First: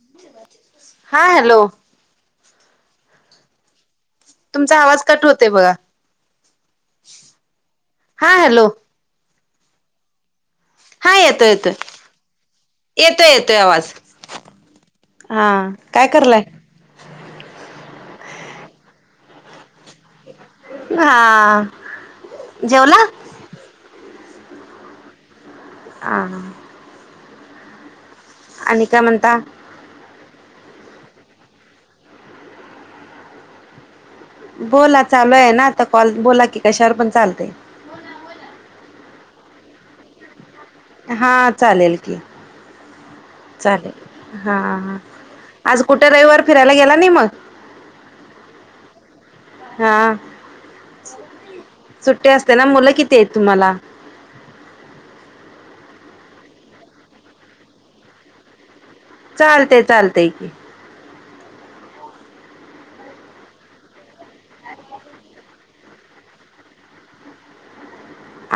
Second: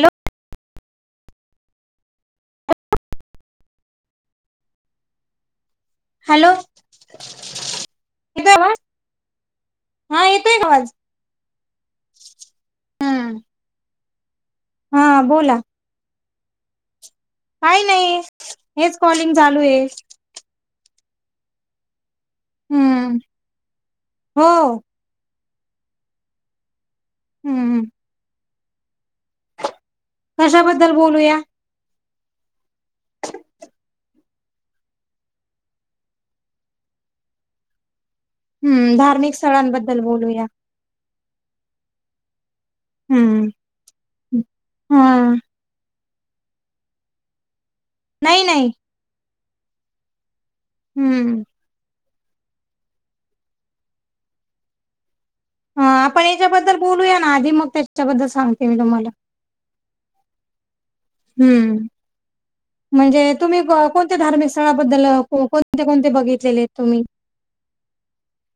Hello हा hello तुमचा आवाज कट होतोय बघा. हॅलो हा येतोय हॅलो आवाज हा येतोय का आवाज? हा येतोय येतोय येतोय हम्म येतोय आवाज हा काय करालाय? काही नाही हेच कॉलिंग चालूये. हा जेवला. हम्म हो हा हा हम्म. आणि काय म्हणता? कशाबद्दल बोलूया? बोला चालू आहे ना आता कॉल बोला की कशावर पण चालतंय. हम्, धार्मिक स्थळांबद्दल बोलूया. हा चालेल की हम्म चालेल हा हा आज कुठं रविवार फिरायला गेला नाही मग? नाही, नाही. हा. हम्म सुट्टी असते ना. मुलं किती आहेत तुम्हाला? हा आपण याच्याबद्दल बोलूया ना आधी मग त्याच्याबद्दल सांगते मी तुम्हाला. चालतय चालतय की. हम्म. म्हणजे तुम्ही कोणत्या धार्मिक स्थळाबद्दल कोणते कोणते बघितलेले आहेत तुम्ही?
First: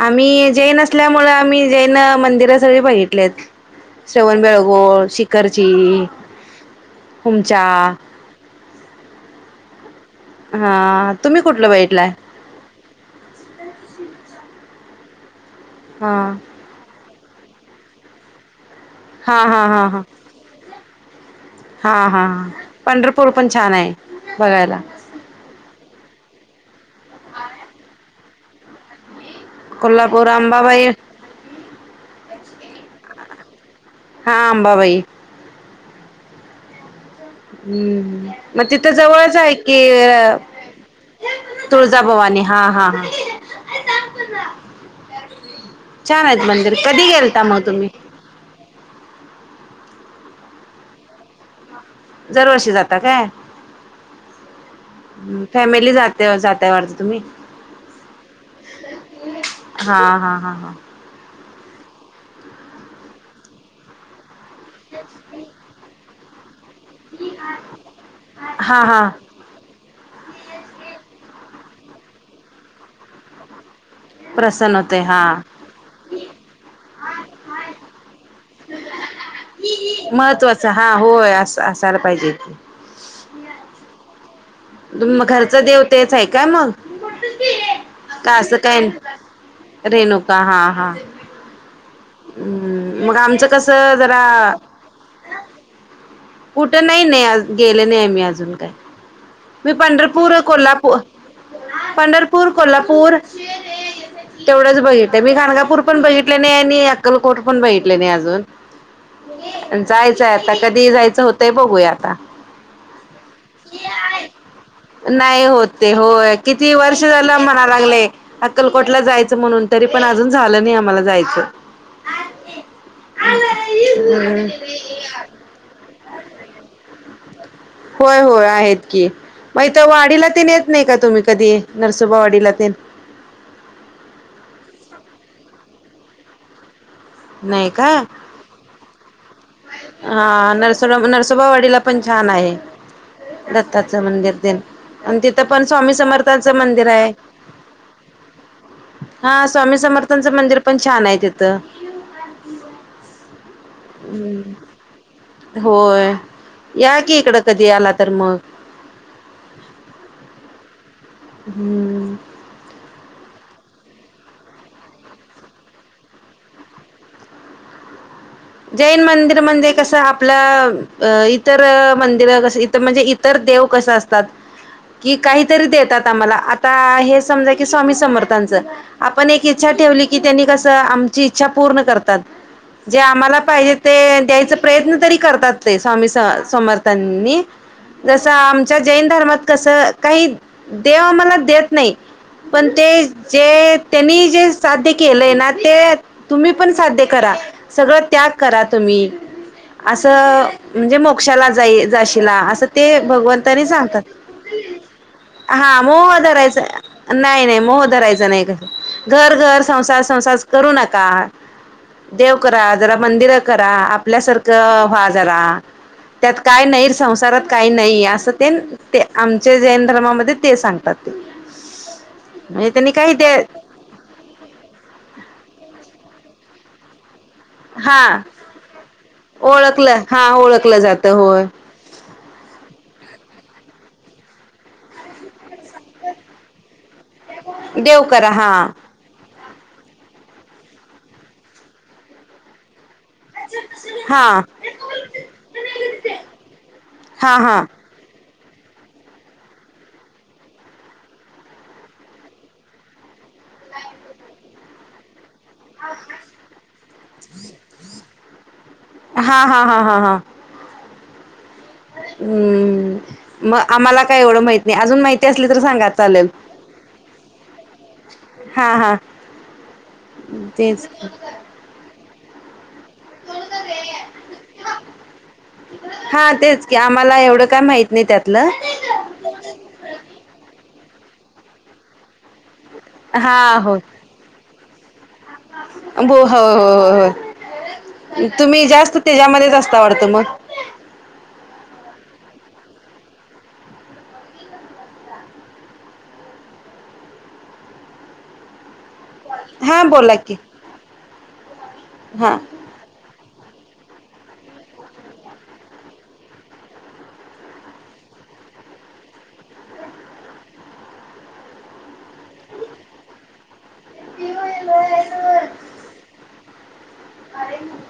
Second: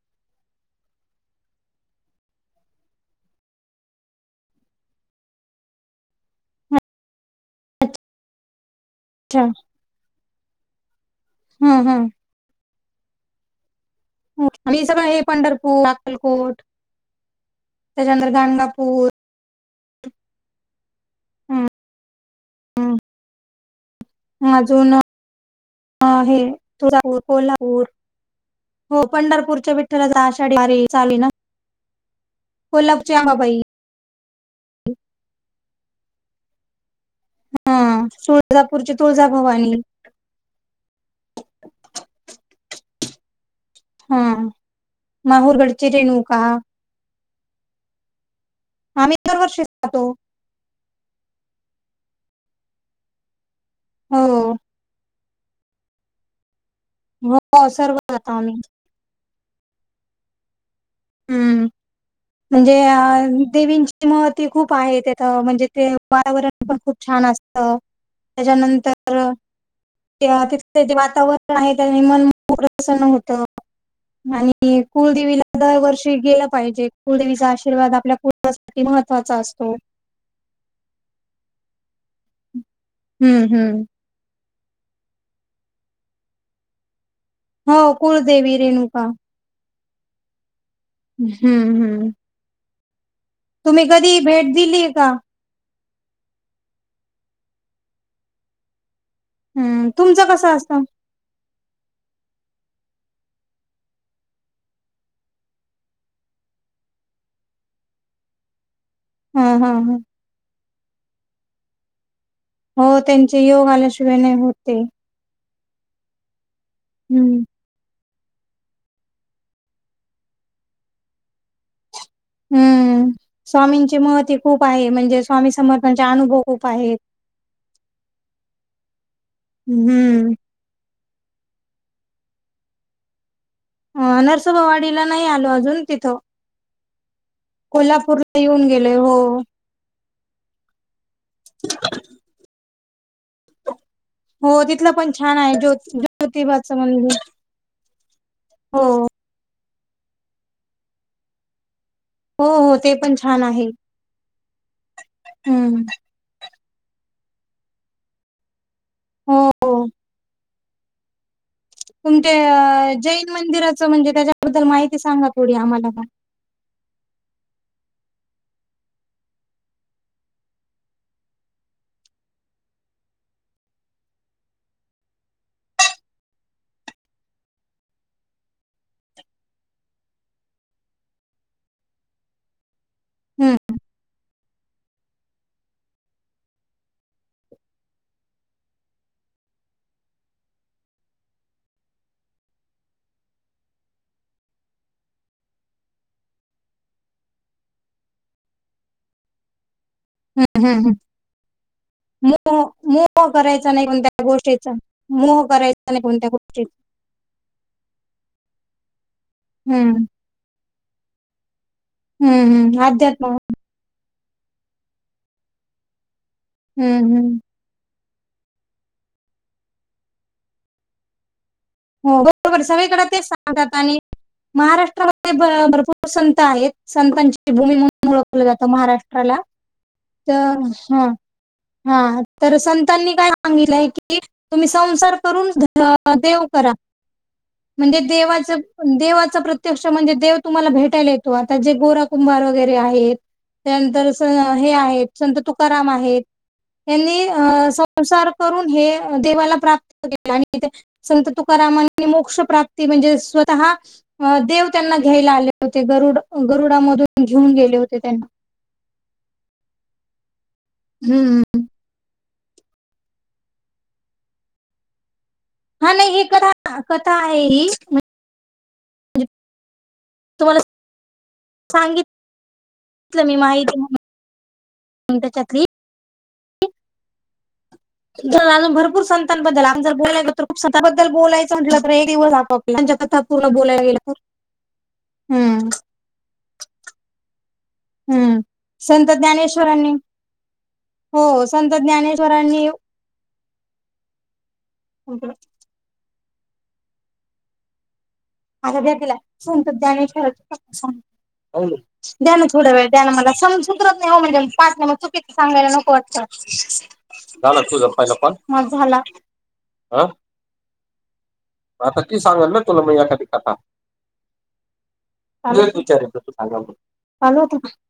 आम्ही जैन असल्यामुळ आम्ही जैन मंदिर सगळी बघितलेत‌. श्रवण बेळगोळ, शिखरची, हुमचा. [unintelligible] हा तुम्ही कुठलं हा हा बघितलाय? आम्ही सगळं हे पंढरपूर, हा अकलकोट त्याच्यानंतर गांगापूर. हा हा हा हा. हा हा हम्म पंढरपूर पण छान आहे बघायला. हा हे तुळजापूर, कोल्हापूर हो पंढरपूर ते विठलाची कोल्हापूर आषाढी वारी अंबाबाई चाली ना, कोल्हापूरची अंबाबाई हा अंबाबाई हा हम्म, मग तिथं तुळजापूरची जवळचं आहे तुळजाभवानी की तुळजाभवानी हा हा हा. हा, माहूरगडचे छान रेणूका. आहेत मंदिर कधी गेलता मग तुम्ही? आम्ही दरवर्षी जातो. जरव‌र्षी अशी जाता काय? हो फॅमिली जाते जाताय जाय [unintelligible] हा हा हा हा. हम्म. म्हणजे देवींची महती खूप आहे तेथ म्हणजे ते वातावरण पण खूप छान असतं, हा हा त्याच्यानंतर तिथे जे वातावरण आहे त्यानी म-न प्रसन होत. प्रसन्न आणि होते हा कुलदेवीला दरवर्षी गेलं पाहिजे कुलदेवीचा आशीर्वाद आपल्या कुटुंबासाठी महत्त्वाचा असतो. महत्त्वाचं हा होय अस असायला पाहिजे. हम्म. हम्म. मग घरचा देव तेचं आहे काय मग, हो का कुलदेवी असं काय नाही? रेणुका. रेणुका हा हा. हम्म हम्म हम्म. मग आमचं कसं जरा आलीये का? कुठं नाही, नाही गेले नाहीये मी अजून काय. मी हम्म. तुमचं पंढरपूर कसं असतं? कोल्हापू पंढरपूर, कोल्हापूर तेवढंच बघितलंय. मी गाणगापूर पण बघितले नाही आणि अक्कलकोट पण बघितले नाही अजून. हां हां हां. जायचंय आता. कधी जायचं होतंय बघूया आता. हो त्यांचे योग आल्याशिवाय नाही होतं. ते. नाही होत ते होय. किती वर्ष झालं हम्म. अम्हणा लागलेय. अक्कलकोटला जायचं म्हणून. तरी पण अजून झालं नाही आम्हाला जायचं. हम्म स्वामींची महती हम्म खूप आहे. म्हणजे स्वामी समर्थांचा अनुभव खूप आहेत. होय होय आहेत की, म हिथ वाडीला हम्म. ते नेत नाही का तुम्ही कधी. नरसोबा वाडीला ते? अ नरसोबावाडीला नाही आलो अजून तिथं. नाही का कोल्हापूर ला येऊन गेलोय हो. हा नरसोबा नरसोबावाडीला पण छान आहे. दत्ताचं मंदिर ते, हो तिथलं पण अण छान तिथं आहे पण ज्यो स्वामी समर्थांचं ज्योतिबाचं मंदिर ये. हो. हा स्वामी समर्थांचं मंदिर पण छाने तिथं. हो हो ते पण छान आहे [inaudible] ह् हम्म होय या कि इकडं कधी आला तर मग. हो ओ. हम्म. तुमच्या जैन मंदिराचं, म्हणजे त्याच्याबद्दल माहिती सांगा थोडी आम्हाला? जैन मंदिर म्हणजे कस. आपल्या अ इतर मंदिर कस इत म्हणजे इतर देव कसं असत त. कि काहीतरी देतात आम्हाला. आता हे समजा की, स्वामी समर्थांचं. आपण एक इच्छा ठेवली की त्यांनी कस, आमची इच्छा पूर्ण करतात. जे आम्हाला हम्म पाहिजे ते द्यायचा प्रयत्न तरी करतात ते. स्वामी समर्थांनी. जसं आमच्या जैन धर्मात कसं, काही देव आम्हाला देतं नाही. पण ते जे त्यांनी जे साध्य केलंय ना ते तुम्ही पण साध्य करा, सगळ त्याग करा तुम्ही. असं हम्म हम्म हम्म म्हणजे, मोक्षाला जाई जाशीला. मोह असं ते मोह भगवंतांनी करायचा नाही सांगतात. कोणत्या गोष्टीचा मोह हा करायचा नाही मोह कोणत्या धरायचं गोष्टीचा नाही नाही मोह धरायचा नाही. घर घर संसार हम्म संसार करू नका. देव हम्म करा. हम्म जरा अध्यात्म मंदिर करा. आपल्यासारखं व्हा जरा. त्यात काय नाही. हम्म हम्म संसारात काय नाहीय. असं तेन आमच्या जैन धर्मामध्ये ते सांगत हो बरोबर म्हणजे त्यांनी सगळीकडे काही तेच त्या सांगतात आणि महाराष्ट्रामध्ये भ भरपूर संत आहेत. संतांची भूमी हा म्हणून ओळखलं जातं महाराष्ट्राला. ओळखलं हा त ओळखलं जात ह. होय ह तर संतांनी काय सांगलंय की, तुम्ही संसार करून देव करा. म्हणजे देव करा देवाच हा देवाचा प्रत्यक्ष म्हणजे, देव तुम्हाला भेटायला येतो. आता जे गोरा कुंभार वगैरे आहेत. त्यानंतर अस‌् हा हे आहेत. संत तुकाराम आहेत. यांनी हा हा संसार करून हे देवाला प्राप्त केले. आणि ते संत तुक रामानी मोक्ष प्राप्ती म्हणजे, स्वतः देव त्यांना घ्यायला आले होते. गरुड गरुडामधून घेऊन गेले होते त्यांना. हा हा ह ह ह. हम्म हम्म मग आम्हाला काय एवढं माहित नाही अजून माहिती असली तर सांगा हा नाही हे चालेल कथा कथा आहे हा हा तुम्हाला तेच सांगितलं मी माहिती मग त्याच्यातली हा तेच की आम्हाला एवढं काय माहिती अजून भरपूर संतांबद्दल आम ज बोलाय तर खूप संतांबद्दल बोलायचंटलं तर हे दिवस आप च्या कथा हा पूर्ण हो बोलायला गेलं तर हम्म हो हो हो हो हो हम्म तुम्ही जास्त संत त्याच्यामध्येच असता ज्ञानेश्वरांनी वाढत मग हो संत ज्ञानेश्वरांनी हो का माझा्याटला हा बोला की हा सतने थोड वेळ द्या ना मला समज सूदरत नाही हो म्हणजे पाटण्या मग चुकीच सांगायला नको वाटतं झाला तुझ पहिला पण माज झाला अ आता ती सांगाल ना तुला मग या हा हा चालू होतंय